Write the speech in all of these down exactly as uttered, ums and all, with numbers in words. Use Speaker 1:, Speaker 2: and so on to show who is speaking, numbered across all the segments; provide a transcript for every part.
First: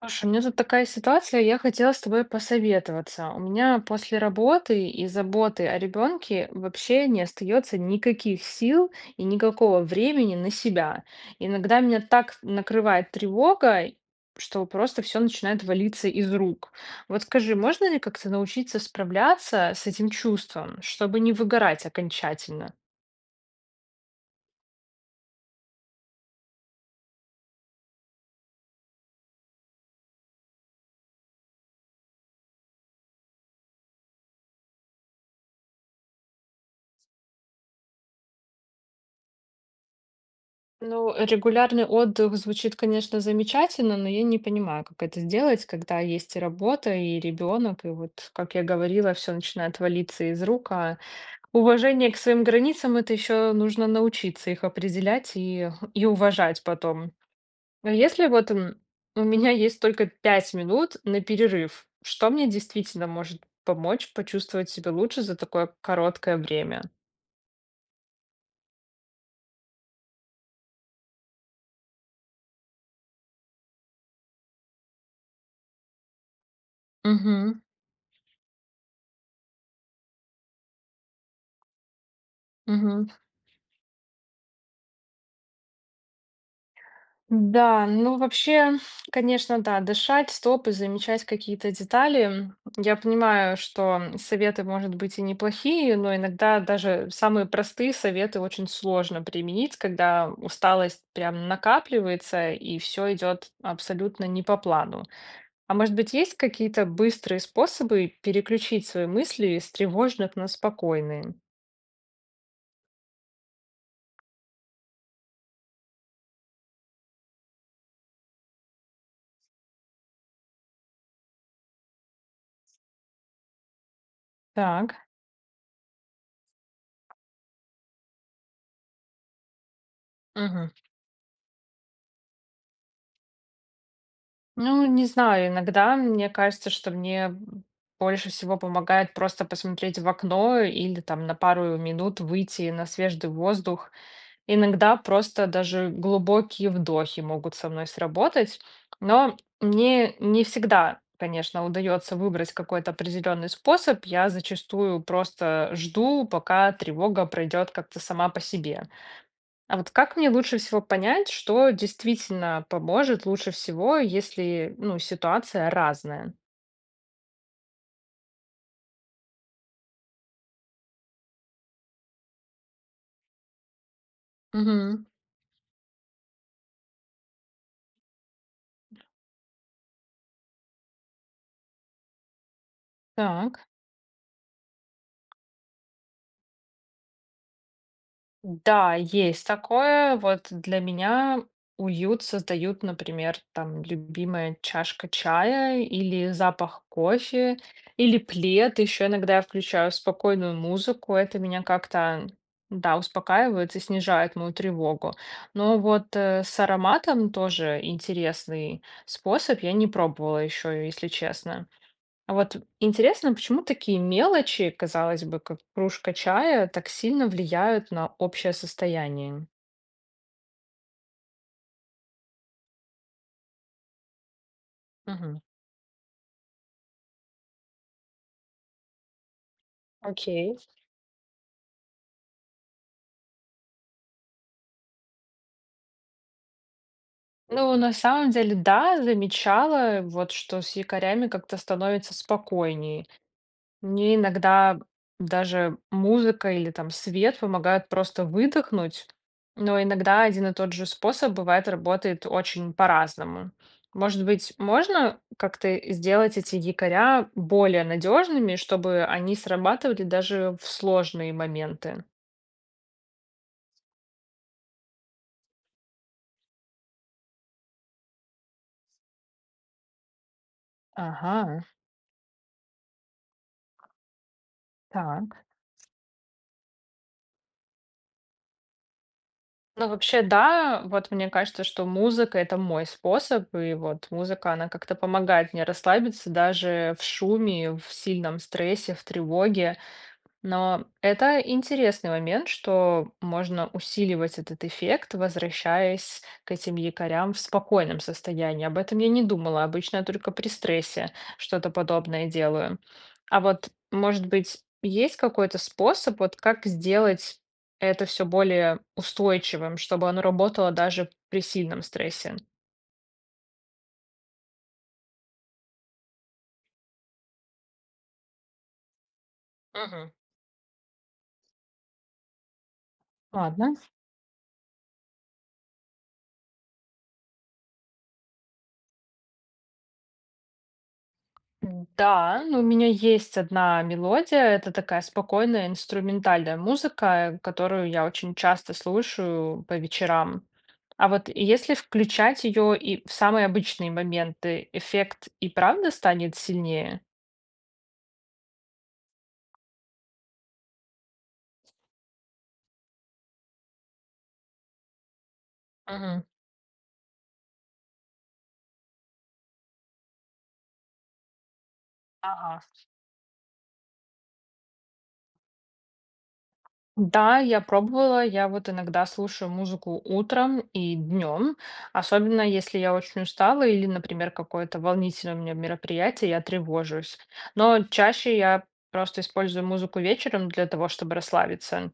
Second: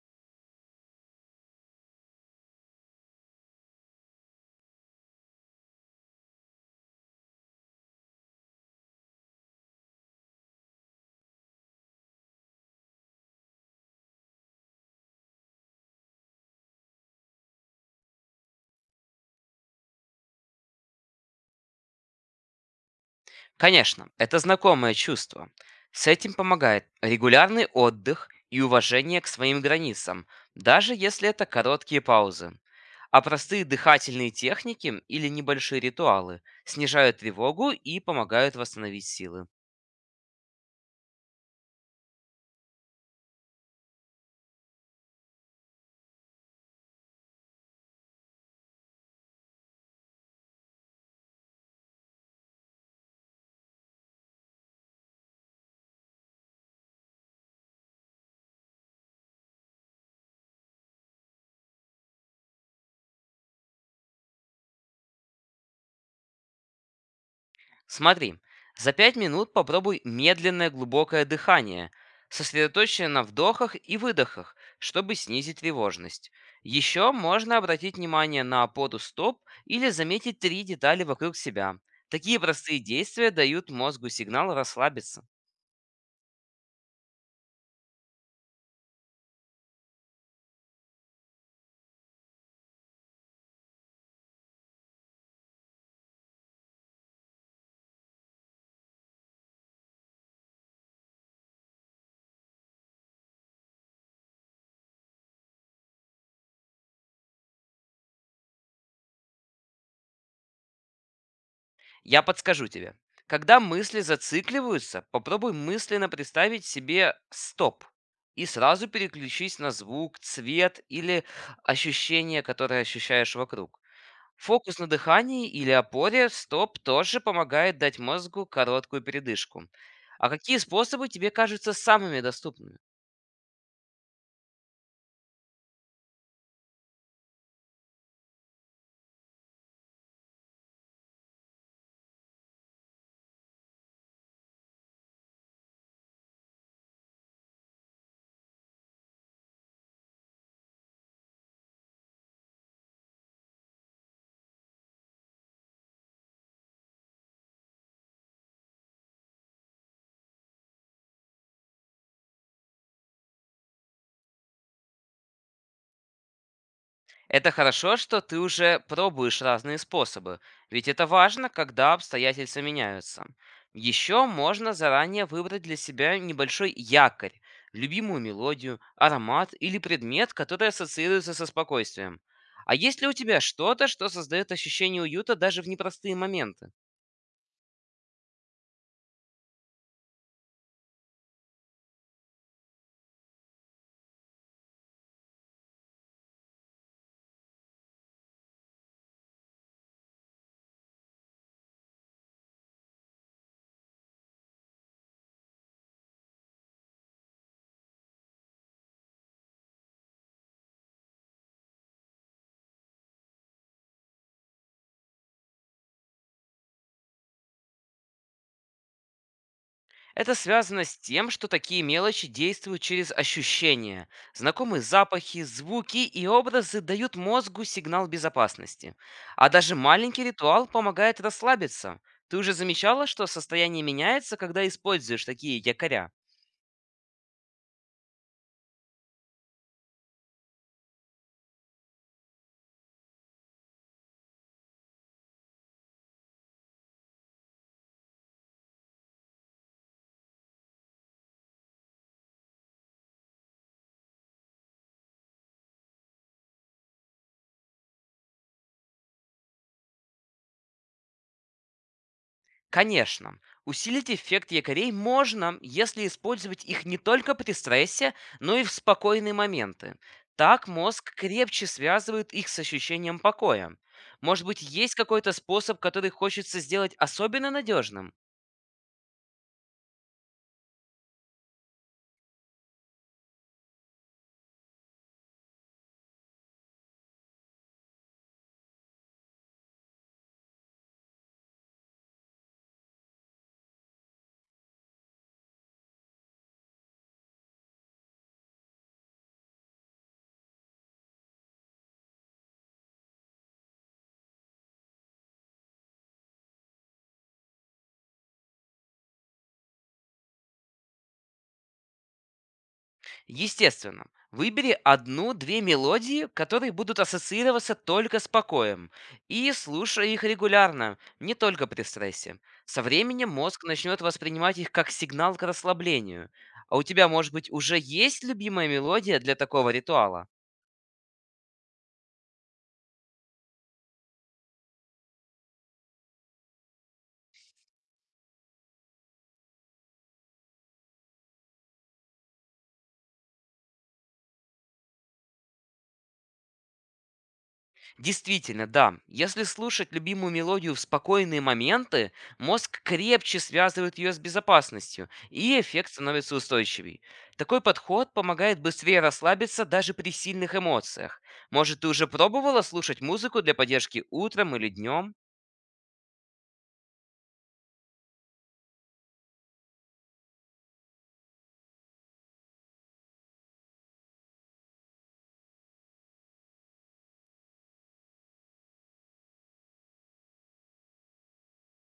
Speaker 1: Слушай, у меня тут такая ситуация, я хотела с тобой посоветоваться. У меня после работы и заботы о ребенке вообще не остается никаких сил и никакого времени на себя. Иногда меня так накрывает тревога, что просто все начинает валиться из рук. Вот скажи, можно ли как-то научиться справляться с этим чувством, чтобы не выгорать окончательно?
Speaker 2: Конечно, это знакомое чувство. С этим помогает регулярный отдых и уважение к своим границам, даже если это короткие паузы. А простые дыхательные техники или небольшие ритуалы снижают тревогу и помогают восстановить силы.
Speaker 1: Ну, регулярный отдых звучит, конечно, замечательно, но я не понимаю, как это сделать, когда есть и работа, и ребенок, и вот, как я говорила, все начинает валиться из рук. А уважение к своим границам это еще нужно научиться их определять и, и уважать потом. А если вот м, у меня есть только пять минут на перерыв, что мне действительно может помочь почувствовать себя лучше за такое короткое время?
Speaker 2: Смотри, за пять минут попробуй медленное глубокое дыхание, сосредоточенное на вдохах и выдохах, чтобы снизить тревожность. Еще можно
Speaker 1: Угу,
Speaker 2: обратить внимание на опору стоп или заметить три детали вокруг себя. Такие простые
Speaker 1: угу.
Speaker 2: действия дают мозгу сигнал расслабиться.
Speaker 1: Да, ну вообще, конечно, да, дышать, стоп и замечать какие-то детали. Я понимаю, что советы, может быть, и неплохие, но иногда даже самые простые советы очень сложно применить, когда усталость прям накапливается и все идет абсолютно не по плану. А может быть, есть какие-то быстрые способы переключить свои мысли с тревожных на спокойные?
Speaker 2: Я подскажу тебе. Когда мысли зацикливаются, попробуй мысленно представить себе стоп и сразу переключись на звук, цвет или ощущение, которое ощущаешь вокруг. Фокус на
Speaker 1: Так.
Speaker 2: дыхании или опоре стоп тоже помогает дать мозгу короткую передышку. А какие способы тебе кажутся самыми доступными?
Speaker 1: Ну, не знаю, иногда мне кажется, что мне больше всего помогает просто посмотреть в окно или там на пару минут выйти на свежий воздух. Иногда просто даже глубокие вдохи могут со мной сработать, но мне не всегда, конечно, удается выбрать какой-то определенный способ. Я зачастую просто жду, пока тревога пройдет как-то сама по себе. А вот как мне лучше всего понять, что действительно поможет лучше всего, если, ну, ситуация разная?
Speaker 2: Это хорошо, что ты уже пробуешь разные способы, ведь это важно, когда обстоятельства меняются. Еще можно
Speaker 1: Мгм.
Speaker 2: заранее выбрать для себя небольшой якорь, любимую мелодию, аромат или предмет, который ассоциируется со спокойствием. А есть ли у тебя
Speaker 1: Так.
Speaker 2: что-то, что создает ощущение уюта даже в непростые моменты?
Speaker 1: Да, есть такое. Вот для меня уют создают, например, там любимая чашка чая или запах кофе, или плед. Еще иногда я включаю спокойную музыку. Это меня как-то, да, успокаивает и снижает мою тревогу. Но вот э, с ароматом тоже интересный способ. Я не пробовала еще, если честно. А вот интересно, почему такие мелочи, казалось бы, как кружка чая, так сильно влияют на общее состояние?
Speaker 2: Это связано с тем, что такие мелочи действуют через ощущения. Знакомые
Speaker 1: Мгм.
Speaker 2: запахи, звуки и образы дают мозгу сигнал безопасности. А даже маленький
Speaker 1: Окей.
Speaker 2: ритуал помогает расслабиться. Ты уже замечала, что состояние меняется, когда используешь такие якоря?
Speaker 1: Ну, на самом деле, да, замечала, вот что с якорями как-то становится спокойнее. Мне иногда даже музыка или там свет помогают просто выдохнуть, но иногда один и тот же способ бывает работает очень по-разному. Может быть, можно как-то сделать эти якоря более надежными, чтобы они срабатывали даже в сложные моменты?
Speaker 2: Конечно, усилить эффект якорей можно, если использовать их не только при стрессе, но и в спокойные моменты. Так мозг
Speaker 1: Ага,
Speaker 2: крепче связывает их с ощущением покоя. Может быть, есть какой-то
Speaker 1: так.
Speaker 2: способ, который хочется сделать особенно надежным?
Speaker 1: Ну, вообще, да, вот мне кажется, что музыка это мой способ, и вот музыка, она как-то помогает мне расслабиться даже в шуме, в сильном стрессе, в тревоге. Но это интересный момент, что можно усиливать этот эффект, возвращаясь к этим якорям в спокойном состоянии. Об этом я не думала. Обычно я только при стрессе что-то подобное делаю. А вот, может быть, есть какой-то способ, вот как сделать это все более устойчивым, чтобы оно работало даже при сильном стрессе?
Speaker 2: Естественно, выбери одну-две мелодии, которые будут ассоциироваться только с покоем, и
Speaker 1: Мгм.
Speaker 2: слушай их регулярно, не только при стрессе. Со временем мозг
Speaker 1: Ладно.
Speaker 2: начнет воспринимать их как сигнал к расслаблению. А у тебя, может быть, уже есть любимая мелодия для такого ритуала?
Speaker 1: Да, ну, у меня есть одна мелодия. Это такая спокойная инструментальная музыка, которую я очень часто слушаю по вечерам. А вот если включать ее и в самые обычные моменты, эффект и правда станет сильнее?
Speaker 2: Действительно, да. Если слушать любимую мелодию в спокойные моменты, мозг крепче связывает ее с безопасностью, и эффект
Speaker 1: Мгм.
Speaker 2: становится устойчивей. Такой подход помогает быстрее расслабиться даже при сильных эмоциях. Может, ты уже пробовала
Speaker 1: Ага.
Speaker 2: слушать музыку для поддержки утром или днем?
Speaker 1: Да, я пробовала. Я вот иногда слушаю музыку утром и днем, особенно если я очень устала или, например, какое-то волнительное у меня мероприятие, я тревожусь. Но чаще я просто использую музыку вечером для того, чтобы расслабиться.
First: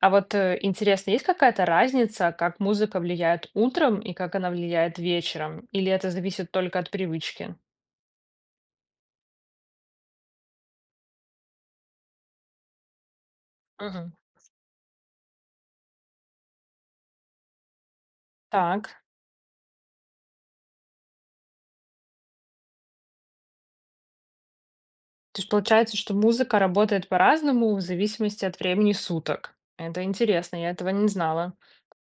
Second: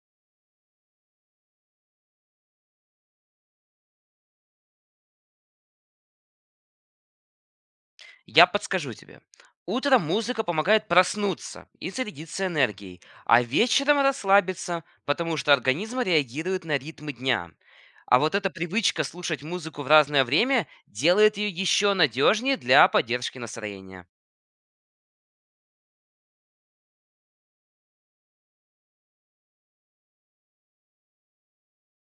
Speaker 1: А вот э, интересно, есть какая-то разница, как музыка влияет утром и как она влияет вечером? Или это зависит только от привычки?
Speaker 2: Я подскажу тебе. Утром музыка помогает проснуться и зарядиться энергией, а вечером
Speaker 1: Мгм.
Speaker 2: расслабиться, потому что организм реагирует на ритмы дня. А вот эта
Speaker 1: Так.
Speaker 2: привычка слушать музыку в разное время делает ее еще надежнее для поддержки настроения.
Speaker 1: То есть получается, что музыка работает по-разному в зависимости от времени суток. Это интересно, я этого не знала.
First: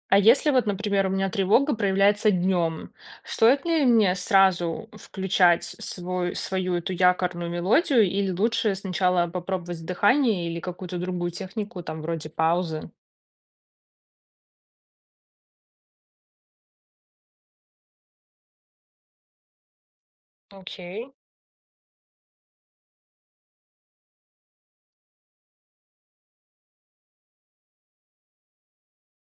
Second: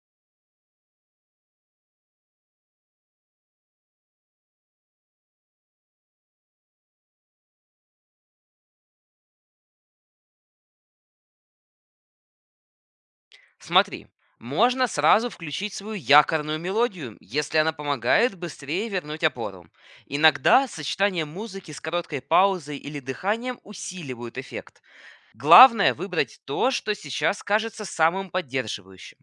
Speaker 1: А если вот, например, у меня тревога проявляется днем, стоит ли мне сразу включать свой, свою эту якорную мелодию или лучше сначала попробовать дыхание или какую-то другую технику, там вроде паузы?
Speaker 2: Смотри, можно сразу включить свою якорную мелодию, если она помогает быстрее вернуть опору. Иногда
Speaker 1: Окей.
Speaker 2: сочетание музыки с короткой паузой или дыханием усиливают эффект. Главное выбрать то, что сейчас кажется самым поддерживающим.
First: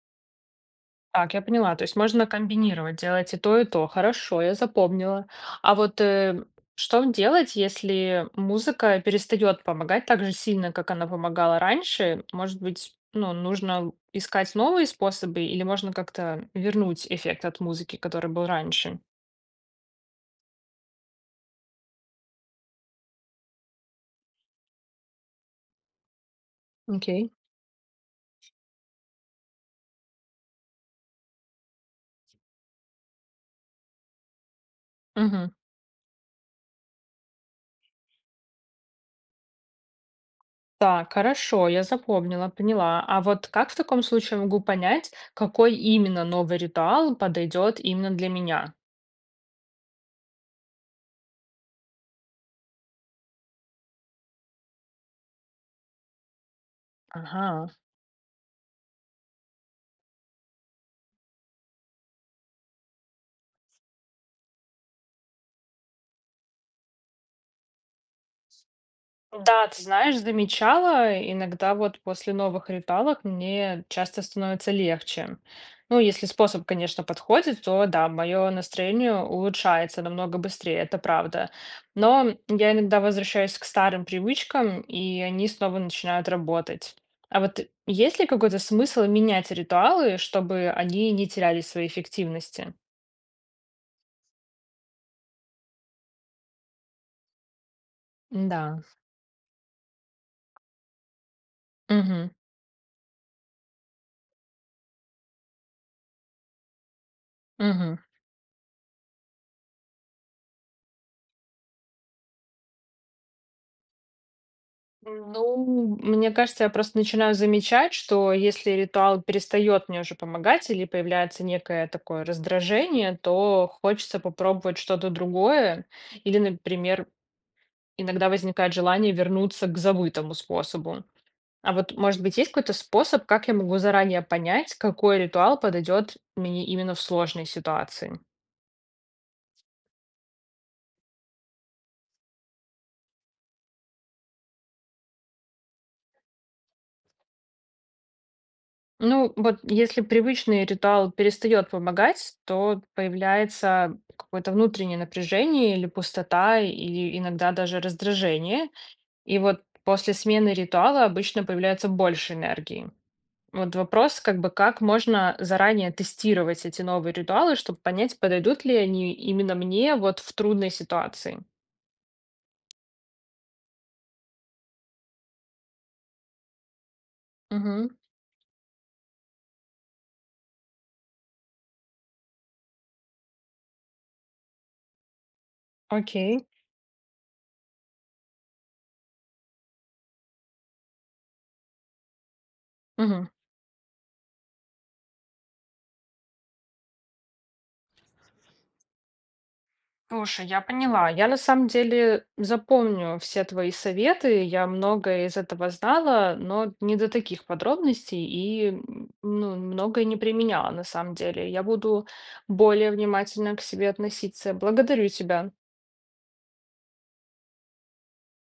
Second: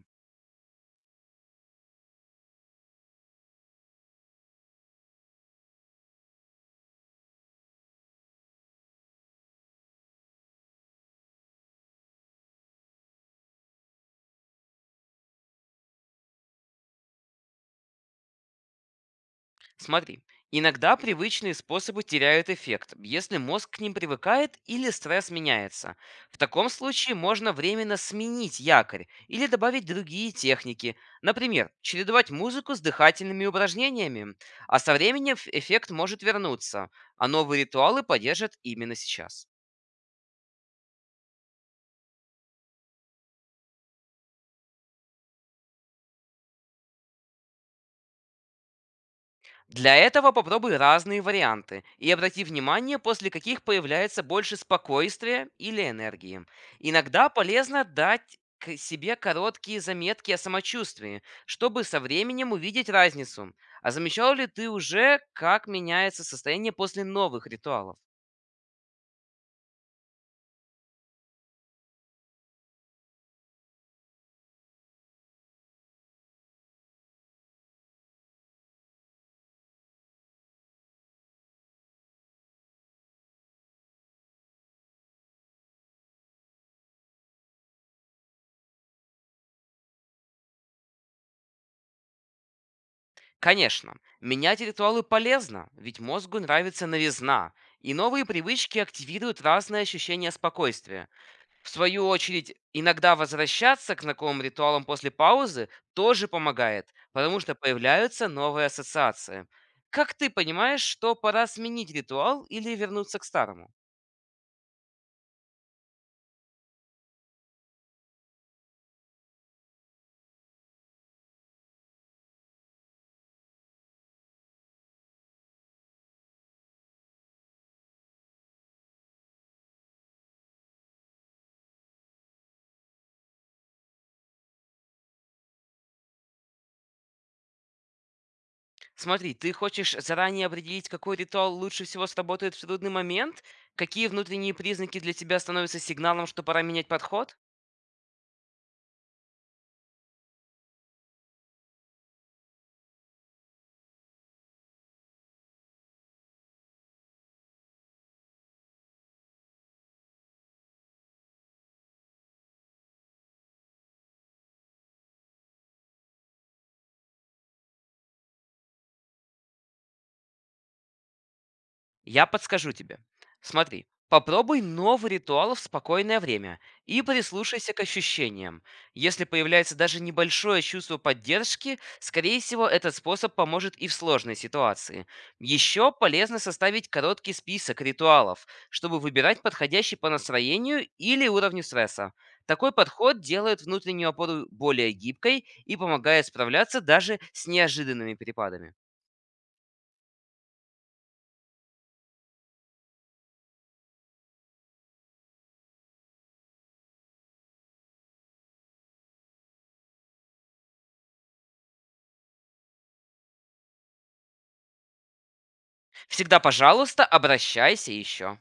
Speaker 1: Так, я поняла. То есть можно комбинировать, делать и то, и то. Хорошо, я запомнила. А вот э, что делать, если музыка перестает помогать так же сильно, как она помогала раньше? Может быть, ну, нужно искать новые способы, или можно как-то вернуть эффект от музыки, который был раньше?
Speaker 2: Смотри, иногда привычные способы теряют эффект, если мозг к ним привыкает или стресс меняется. В таком случае
Speaker 1: Окей.
Speaker 2: можно временно сменить якорь или добавить другие техники. Например, чередовать музыку с дыхательными упражнениями. А со временем
Speaker 1: Мгм.
Speaker 2: эффект может вернуться, а новые ритуалы поддержат именно сейчас.
Speaker 1: Так, хорошо, я запомнила, поняла. А вот как в таком случае могу понять, какой именно новый ритуал подойдет именно для меня?
Speaker 2: Для этого попробуй разные варианты и обрати внимание, после каких появляется больше спокойствия или энергии. Иногда
Speaker 1: Ага.
Speaker 2: полезно дать к себе короткие заметки о самочувствии, чтобы со временем увидеть разницу. А замечал ли ты уже, как меняется состояние после новых ритуалов?
Speaker 1: Да, ты знаешь, замечала, иногда вот после новых ритуалов мне часто становится легче. Ну, если способ, конечно, подходит, то да, мое настроение улучшается намного быстрее, это правда. Но я иногда возвращаюсь к старым привычкам, и они снова начинают работать. А вот есть ли какой-то смысл менять ритуалы, чтобы они не теряли своей эффективности?
Speaker 2: Конечно, менять ритуалы полезно, ведь мозгу нравится новизна, и новые привычки
Speaker 1: Да.
Speaker 2: активируют разные ощущения спокойствия. В свою
Speaker 1: Угу.
Speaker 2: очередь, иногда возвращаться к знакомым ритуалам после паузы тоже помогает, потому что появляются новые ассоциации. Как ты понимаешь, что пора сменить ритуал или вернуться к старому?
Speaker 1: Ну, мне кажется, я просто начинаю замечать, что если ритуал перестает мне уже помогать или появляется некое такое раздражение, то хочется попробовать что-то другое. Или, например, иногда возникает желание вернуться к забытому способу. А вот, может быть, есть какой-то способ, как я могу заранее понять, какой ритуал подойдет мне именно в сложной ситуации?
Speaker 2: Смотри, ты хочешь заранее определить, какой ритуал лучше всего сработает в трудный момент? Какие внутренние признаки для тебя становятся сигналом, что пора менять подход?
Speaker 1: Ну, вот если привычный ритуал перестает помогать, то появляется какое-то внутреннее напряжение или пустота, или иногда даже раздражение. И вот после смены ритуала обычно появляется больше энергии. Вот вопрос, как бы, как можно заранее тестировать эти новые ритуалы, чтобы понять, подойдут ли они именно мне вот в трудной ситуации.
Speaker 2: Я подскажу тебе. Смотри, попробуй новый ритуал в спокойное время и прислушайся к
Speaker 1: Мгм.
Speaker 2: ощущениям. Если появляется даже небольшое чувство поддержки, скорее всего, этот способ поможет и в сложной ситуации. Еще полезно
Speaker 1: Окей.
Speaker 2: составить короткий список ритуалов, чтобы выбирать подходящий по настроению или уровню стресса. Такой подход
Speaker 1: Мгм.
Speaker 2: делает внутреннюю опору более гибкой и помогает справляться даже с неожиданными перепадами.
Speaker 1: Слушай, я поняла. Я на самом деле запомню все твои советы. Я многое из этого знала, но не до таких подробностей и м, ну, многое не применяла на самом деле. Я буду более внимательно к себе относиться. Благодарю тебя.
Speaker 2: Всегда, пожалуйста, обращайся еще.